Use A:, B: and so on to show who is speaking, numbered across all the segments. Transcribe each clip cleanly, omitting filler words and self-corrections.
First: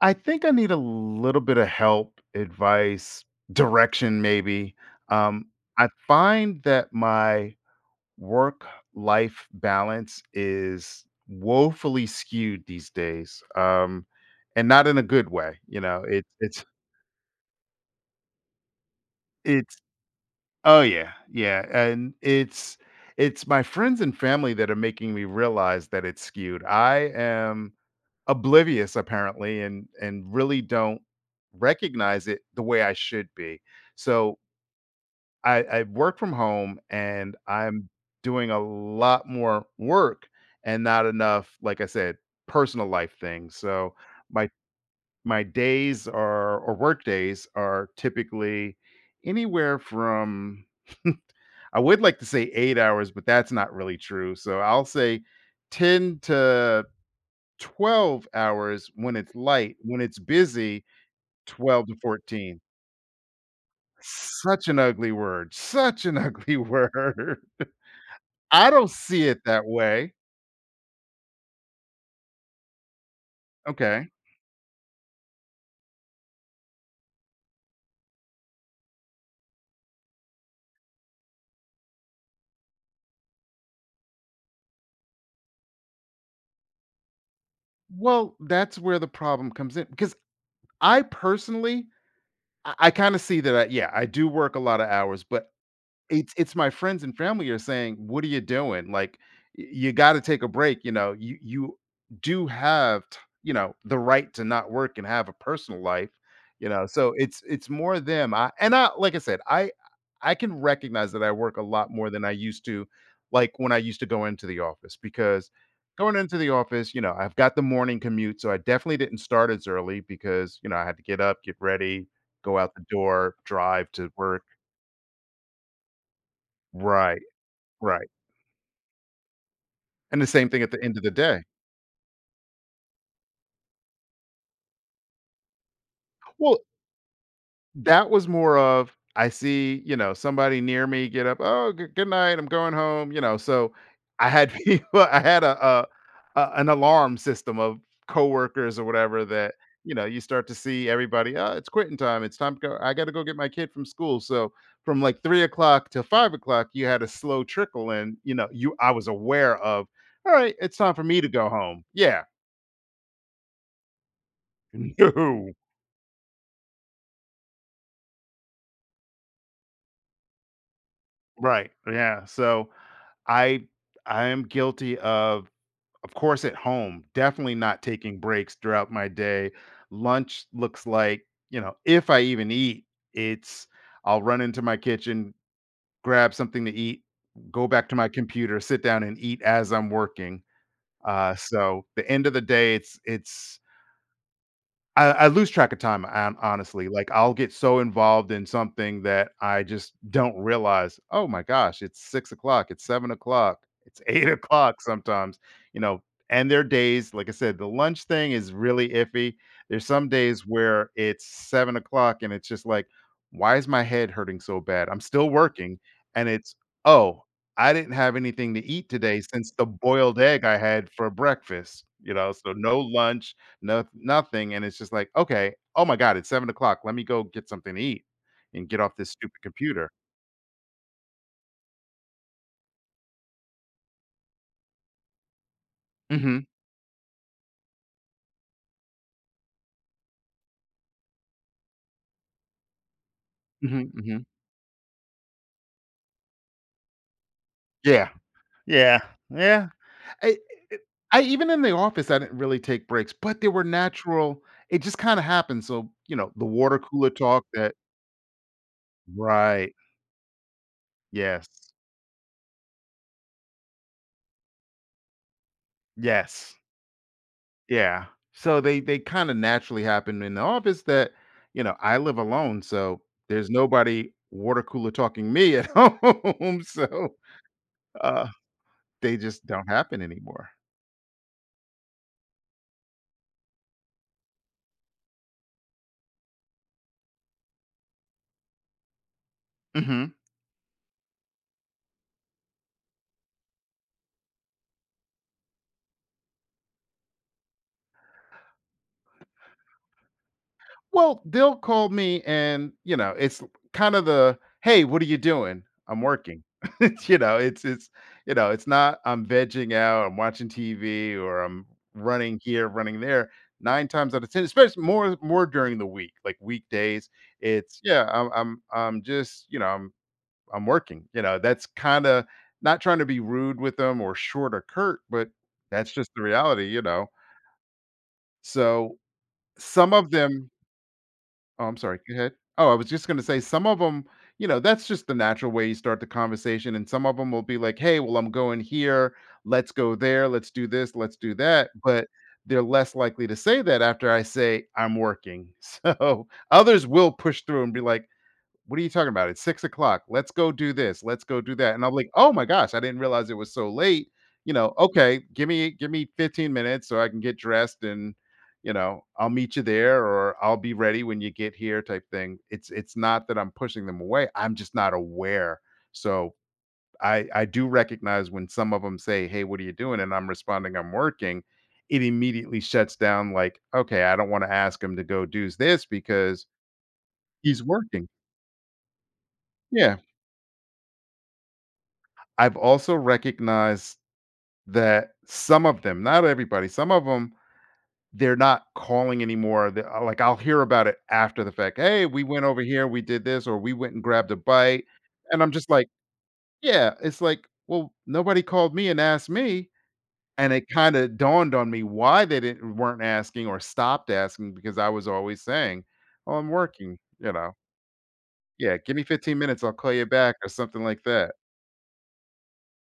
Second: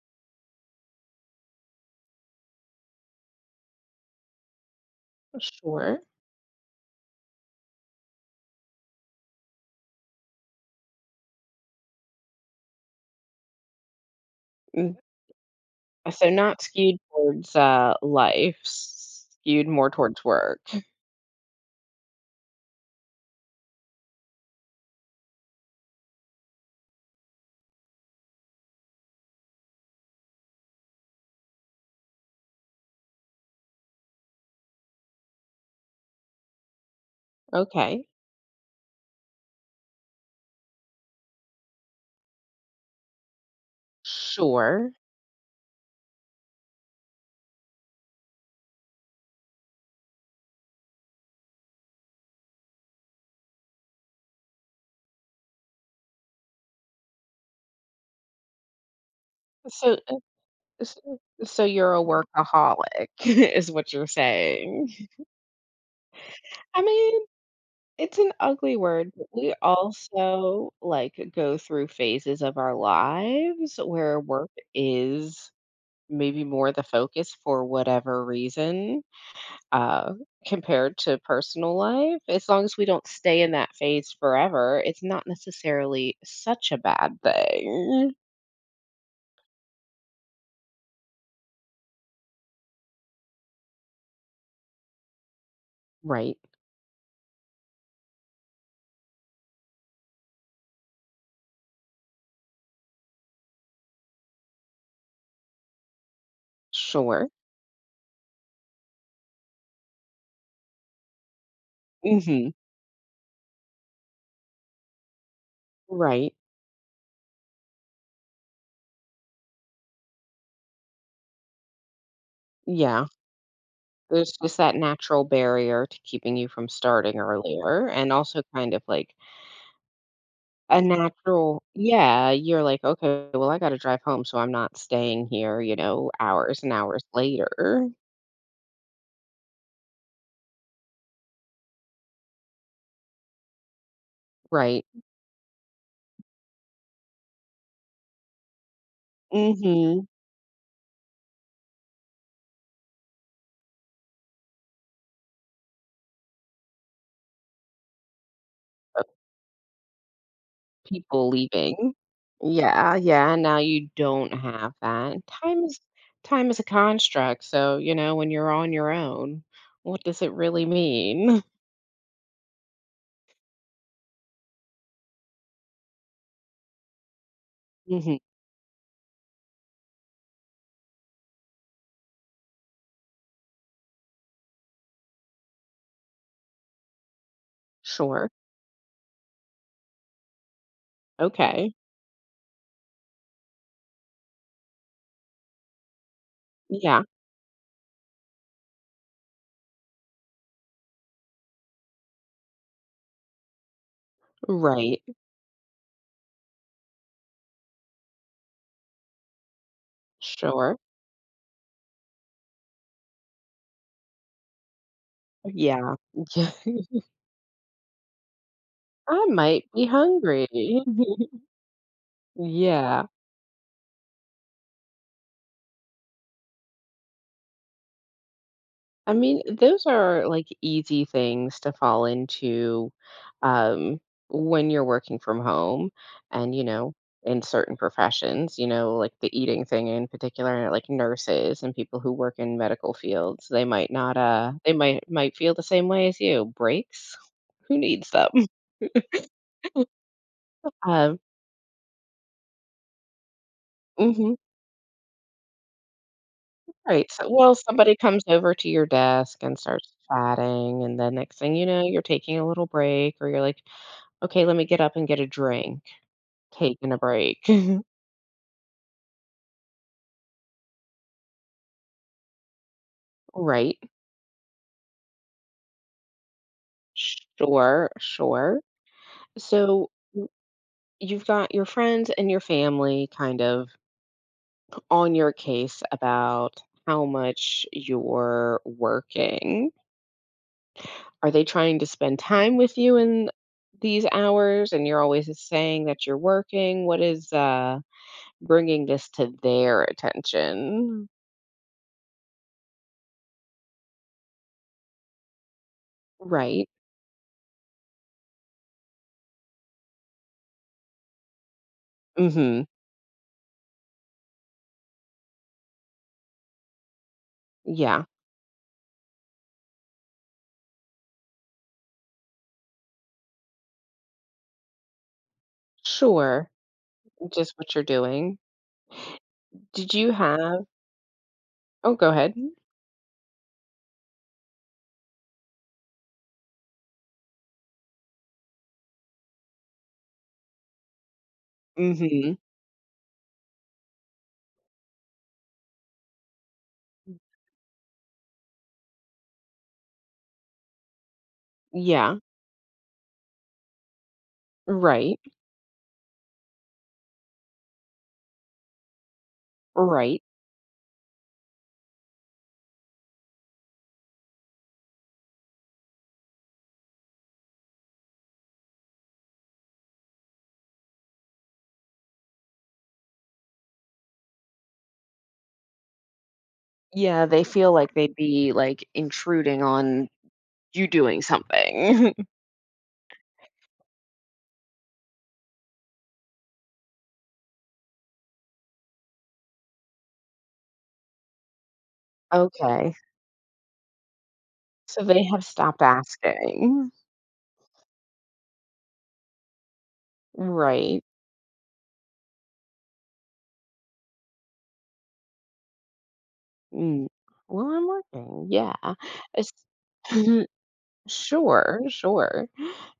A: I think I need a little bit of help, advice, direction, maybe. Um, I
B: Sure.
A: find that my work life balance is woefully skewed these days, and not
B: Mm,
A: in a good way. You know, it's
B: So not
A: it's
B: skewed towards life, skewed
A: it's
B: more towards work.
A: oh yeah, yeah, and it's my friends and family that are making me realize that it's skewed. I am oblivious apparently and really don't recognize it the way I should be. So I work from home and I'm
B: Okay.
A: doing a lot more work and not enough, like I said, personal life things. So my
B: Sure.
A: my days are or work days are typically anywhere from I would like to say 8 hours, but that's not really true. So I'll say 10 to 12 hours when it's light,
B: So
A: when
B: uh,
A: it's busy,
B: s- so
A: 12 to
B: you're a
A: 14.
B: workaholic is what you're
A: Such an
B: saying.
A: ugly word, such an ugly
B: I mean,
A: word.
B: it's an
A: I
B: ugly
A: don't
B: word, but
A: see it
B: we
A: that way.
B: also like go through phases of our lives
A: Okay.
B: where work is maybe more the focus for whatever reason, uh, compared to personal life. As long as we don't stay in that phase forever, it's not necessarily such a bad thing.
A: Well, that's where the problem comes in because I personally, I kind of see that. I, yeah, I do work a lot of hours, but It's
B: Right.
A: it's my friends and family are saying, "What are you doing? Like, y you gotta take a break, you know, you do have t you know, the right to not work and have a personal life," you know, so
B: Sure.
A: it's more them, I and I like I said, I can recognize that I work a lot more than I
B: Hmm.
A: used to, like, when I used to go into the office because going
B: Right.
A: into the office, you know, I've got the morning commute, so I definitely didn't start as early because, you know, I had to get up, get ready, go out the
B: Yeah.
A: door, drive to
B: There's
A: work.
B: just that natural barrier to keeping you from starting
A: Right,
B: earlier,
A: right.
B: and also kind of like
A: And the same thing at
B: a
A: the end of the day.
B: natural, yeah, you're like, okay, well, I got to drive home, so I'm not staying here,
A: Well,
B: hours and hours later.
A: that was more of, I see, you know, somebody near me get up, "Oh, g good night, I'm going home," you know, so I had
B: Right.
A: people I had a an alarm system of coworkers or whatever that, you know,
B: Hmm.
A: you start to see everybody, "Oh, it's quitting time, it's time to go I gotta go get my kid from school," so from, like, 3 o'clock to 5 o'clock, you had a slow trickle and, you know, you I was aware of, "Alright, it's time for me to
B: People
A: go home."
B: leaving.
A: Yeah.
B: Yeah, yeah, now you don't have that. And
A: No.
B: time is a construct, so, when you're on your own, what does it really mean?
A: Right, yeah, so I I am guilty of course at home, definitely not taking
B: Mhm.
A: breaks throughout my day. Lunch looks like, you know, if I even eat, it's I'll run into my kitchen, grab something to eat, go back to my
B: Sure.
A: computer, sit down and eat as I'm working.
B: Okay.
A: So the end of the day it's I lose track of time, honestly,
B: Yeah.
A: like, I'll get so involved in something that I just don't realize, "Oh my gosh, it's 6 o'clock. It's 7 o'clock. It's 8 o'clock,
B: Right.
A: sometimes," you know? And there are days, like I said, the lunch thing is really iffy. There's some days
B: Sure.
A: where it's 7 o'clock and it's just like, "Why is my head hurting so bad?" I'm still working,
B: Yeah.
A: and
B: Yeah.
A: it's, "Oh, I didn't have anything to eat today
B: I
A: since
B: might
A: the
B: be
A: boiled egg
B: hungry.
A: I had for breakfast," you know? So no
B: Yeah.
A: lunch, no, nothing. And it's just like, okay, oh my God, it's 7 o'clock. Let me go get something to eat and get off this
B: I
A: stupid
B: mean, those
A: computer.
B: are like easy things to fall into um, when you're working from home
A: Hmm.
B: and, in certain professions, like the eating thing in particular, like nurses and people who work in medical fields, they
A: Hmm.
B: might not,
A: Hmm.
B: they might feel the same way as you. Breaks, who
A: Yeah.
B: needs them?
A: Yeah. Yeah. I, eh,
B: Um,
A: I even in the office, I didn't really take breaks, but they were
B: mhm.
A: natural. It just kind of happened. So, you know, the water cooler
B: Right. So,
A: talk
B: well,
A: that,
B: somebody comes over to your desk and
A: right.
B: starts chatting, and the next
A: Yes.
B: thing you know, you're taking a little break, or you're like, okay, let me get up and get a drink.
A: Yes.
B: Taking a break.
A: Yeah. So they kind of naturally happened in the office that, you know, I live alone. So there's
B: Right.
A: nobody water cooler talking me at home. So
B: Sure,
A: Uh,
B: sure.
A: they just don't
B: So
A: happen anymore.
B: you've got your friends and your family kind of on your case about how much you're working.
A: Mhm.
B: Are they trying to spend time with you in these hours and you're always saying that you're working? What is bringing this to their attention?
A: Well, they'll call me and, you know, it's kind of the, "Hey, what are you doing?" "I'm working."
B: Right.
A: You know, it's you know, it's not, "I'm vegging out, I'm watching TV, or I'm running
B: Mhm.
A: here, running there." 9 times out of 10, especially more during the week, like weekdays, it's,
B: Yeah.
A: "Yeah, I'm just, you know, I'm working." You know, that's kinda not trying to be rude with them or short or curt, but that's just the
B: Sure.
A: reality, you know?
B: Just what you're doing.
A: So some
B: Did
A: of
B: you
A: them
B: have—
A: oh, I'm
B: Oh,
A: sorry,
B: go
A: go ahead.
B: ahead.
A: Oh, I was just gonna say some of them. You know, that's just the natural way you start the conversation, and some of them will be like, "Hey, well, I'm going here. Let's go there. Let's do this. Let's do that." But
B: Mhm.
A: they're less likely to say that after I say, "I'm working." So, others will push through and be like, what are you talking about? It's 6 o'clock. Let's go do this. Let's go do that. And I'm like,
B: Yeah,
A: "Oh my gosh, I didn't realize it was so late." You know,
B: right,
A: "Okay, give me 15 minutes so I can get dressed and, you know, I'll meet you there
B: right.
A: or I'll be ready when you get here," type thing. It's not that I'm pushing them away. I'm just not aware. So, I do recognize when some of them say, "Hey, what are you doing?" and I'm responding, "I'm working." It immediately shuts down like, "Okay, I don't wanna ask him to go do this because
B: Yeah, they
A: he's
B: feel like
A: working."
B: they'd be, like, intruding
A: Yeah.
B: on you doing something.
A: I've also recognized that some of them, not everybody, some of them, they're not calling anymore. Like I'll hear about it after the fact. Hey, we went over here,
B: Okay,
A: we did this, or we went and grabbed a bite.
B: so they
A: And
B: have
A: I'm just
B: stopped
A: like,
B: asking.
A: yeah, it's like, well, nobody called me and asked me. And it kind
B: Right.
A: of dawned on me why they didn't weren't asking or stopped asking because I was always saying, oh, I'm working,
B: Mm.
A: you know.
B: "Well, I'm working." Yeah.
A: Yeah, give me 15
B: It's—
A: minutes, I'll call you back or something like that.
B: Sure, sure.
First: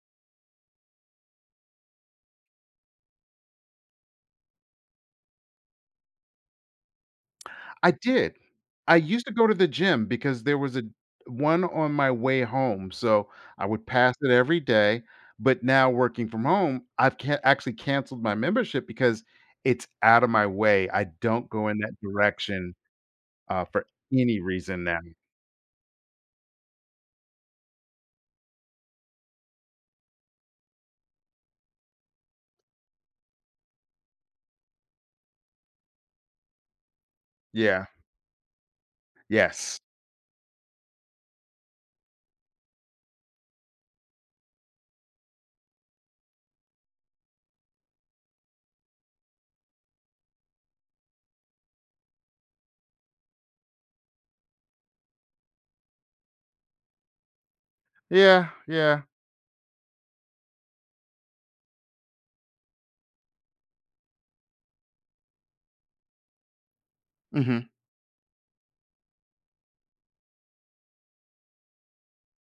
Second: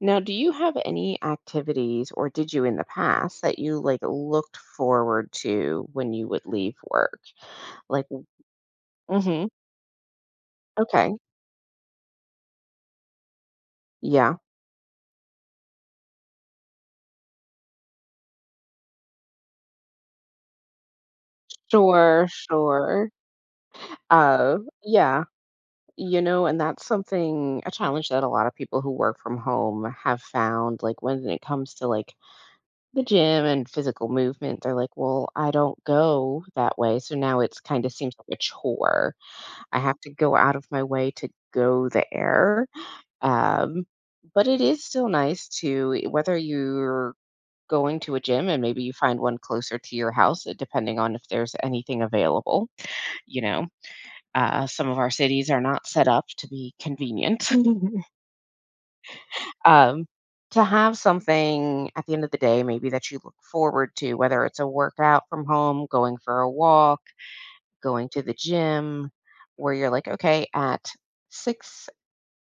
B: Now, do you have any activities, or did you in the past, that you, like, looked forward to when you would leave work?
A: I
B: Like—
A: did. I used to go
B: Mhm.
A: to the gym because there was a
B: Okay.
A: one on my way home, so I would pass it
B: Yeah.
A: every day, but now working from home, I've can actually canceled my membership because it's out of my way, I don't go in that
B: Sure,
A: direction,
B: sure.
A: for any
B: Uh,
A: reason now.
B: yeah, and that's something, a challenge that a lot of people who work from home have found. Like when it comes to like the gym and physical movement, they're like, "Well, I don't go that way," so now it's kind
A: Yeah.
B: of seems like a chore. I
A: Yes.
B: have to go out of my way to go there. Um, but it is still nice to, whether you're going to a gym and maybe you find one closer to your house, depending on if there's anything available, you know. Some of our cities are not set up to be convenient.
A: Yeah, yeah.
B: um, to have something at the end of the day, maybe that you look forward to, whether it's a workout from home, going for a walk,
A: Mhm.
B: going to the gym, where you're like, okay, at 6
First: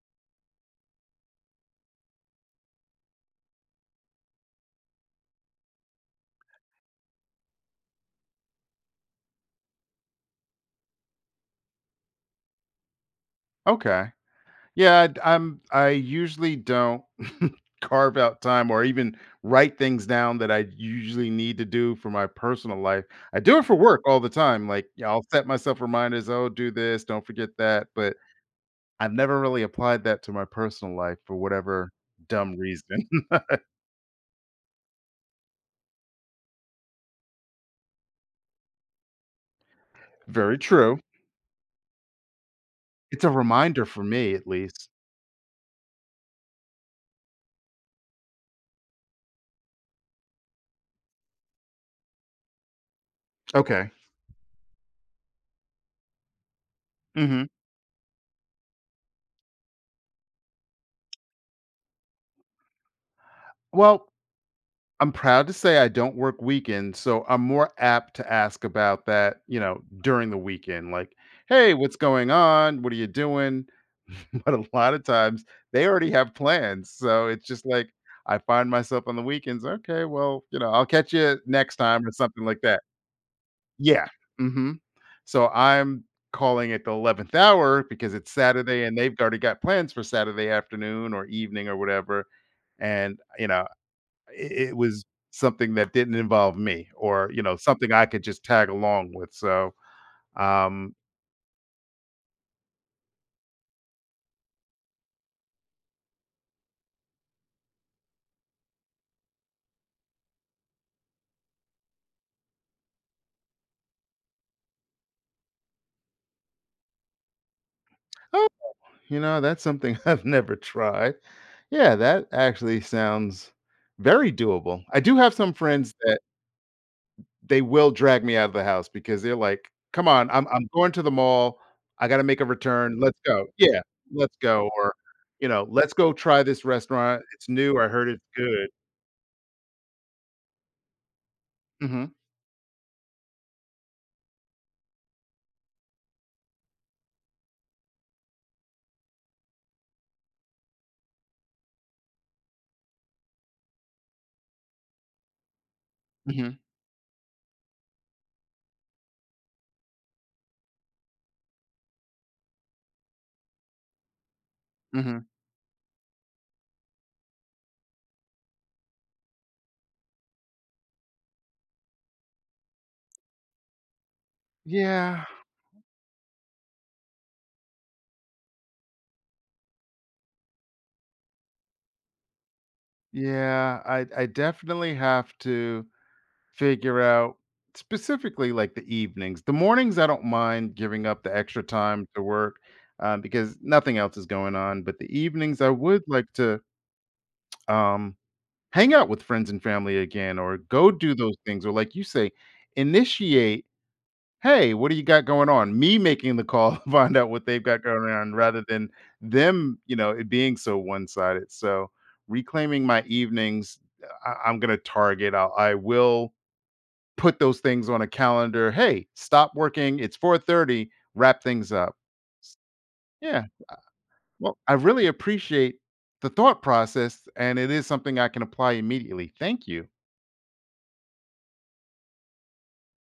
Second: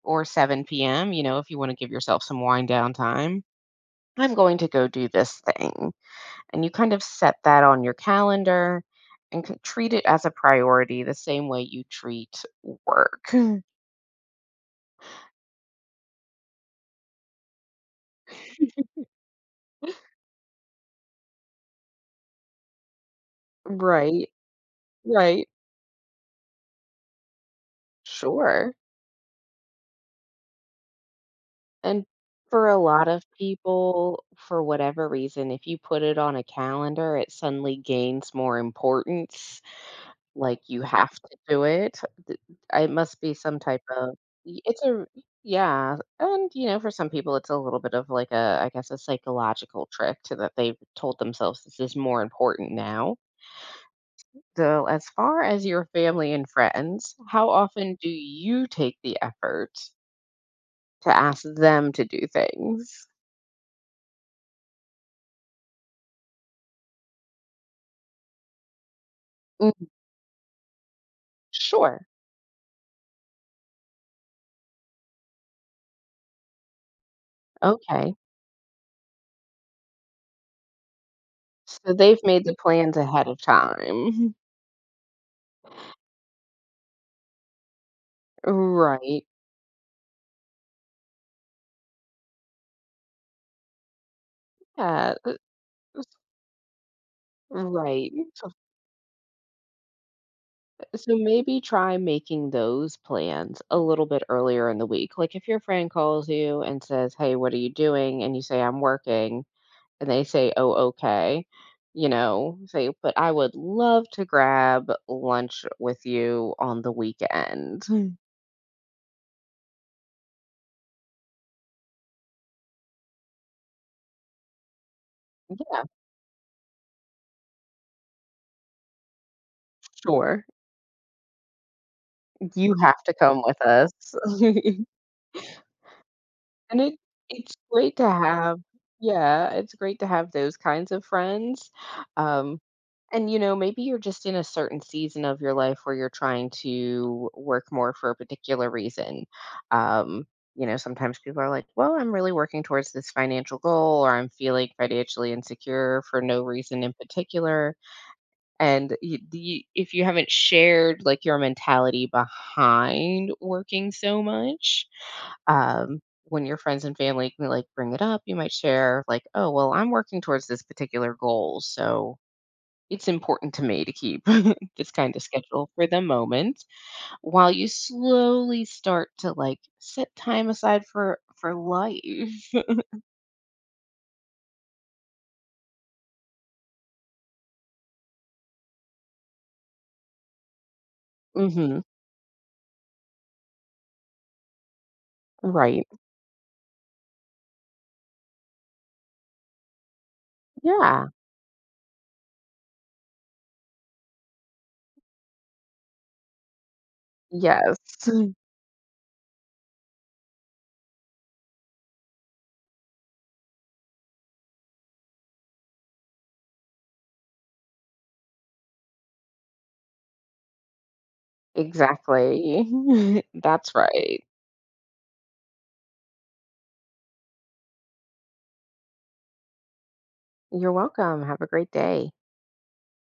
B: or 7 p.m., if you want to give yourself some wind down time, I'm going to go do this thing. And you kind of set that on your calendar and treat it as a priority the same way you treat work.
A: Okay. Yeah, I usually don't carve out time or even write things down that I usually need to do for my personal life. I do it for work all the
B: Right,
A: time. Like, yeah, I'll set
B: right,
A: myself reminders, oh, do this, don't forget that. But
B: sure,
A: I've never really applied that to my personal life for whatever
B: and
A: dumb
B: for a lot
A: reason.
B: of people, for whatever reason, if you put it on a calendar, it suddenly gains more importance,
A: Very
B: like, you
A: true.
B: have to do it. Th It must
A: It's a
B: be some type
A: reminder for
B: of—
A: me, at
B: y it's
A: least.
B: a— yeah, and, for some people, it's a little bit of, like, a I guess, a psychological trick to that they've told themselves this is more important now.
A: Okay.
B: So, as far as your family and friends,
A: Hmm.
B: how often do you take the effort to ask them to do things?
A: Well, I'm proud to say I don't work weekends, so I'm more apt to ask about that, you know,
B: Mhm.
A: during the weekend. Like, hey, what's
B: Sure.
A: going on? What are you doing? But a lot of times they already have plans. So it's just like
B: Okay.
A: I find myself on the weekends, okay, well, you know, I'll catch you next
B: So
A: time or
B: they've
A: something
B: made the
A: like that.
B: plans ahead of
A: Yeah.
B: time.
A: Hmm. So I'm calling it the 11th hour because it's Saturday and they've
B: Right.
A: already got plans for Saturday afternoon or evening or whatever and you know I it was
B: Yeah. s-
A: something that didn't involve me or, you know, something I
B: Right.
A: could just tag along with, so, um,
B: So maybe try making those plans a little bit earlier in the week. Like if your friend calls you and says, "Hey, what are you doing?" and you say, "I'm working," and they say, "Oh, okay." You know, say, "But I would love to grab lunch with you on the weekend."
A: oh, you know, that's something I've never tried. Yeah, that actually sounds very doable. I do have some
B: Yeah,
A: friends that they will drag me out of the house because they're like, "Come on,
B: sure.
A: I'm going to the mall. I gotta make a
B: You
A: return.
B: have to
A: Let's
B: come
A: go."
B: with
A: Yeah,
B: us.
A: "Let's go," or, you know, "Let's go try this
B: And it—
A: restaurant. It's
B: it's
A: new. I
B: great
A: heard
B: to
A: it's
B: have—
A: good."
B: yeah, it's great to have those kinds of friends.
A: Mhm.
B: Um, and, maybe you're just in a certain season of your life where you're trying to work more for a particular reason. Um, sometimes people are like, "Well, I'm really working towards this financial goal," or "I'm feeling financially insecure for no
A: Mhm.
B: reason in particular." And you, if you haven't shared like your mentality behind working so much,
A: Mhm.
B: um, when your friends and family can like bring it up, you might share like, "Oh, well, I'm working towards this particular goal, so it's important to me to keep this kind of
A: Yeah.
B: schedule for the moment." While you slowly start to like set time aside for life.
A: Yeah, I definitely have to figure out specifically like the evenings. The mornings I don't mind giving up the extra
B: Hmm.
A: time to work because nothing else is going on. But the evenings I
B: Right.
A: would like to um, hang out with friends and family again, or go
B: Yeah.
A: do those things, or like you say, initiate "Hey, what do you got going on?" Me making the call to find out what they've
B: Yes.
A: got going on rather than them, you know, it being so one-sided. So, reclaiming my evenings, I'm gonna target. I will put those things on a calendar. "Hey, stop working. It's 4:30. Wrap things up."
B: Exactly.
A: Yeah.
B: That's right.
A: Well, I really appreciate the thought process, and it is something I can apply immediately. Thank you.
B: You're welcome. Have a great day.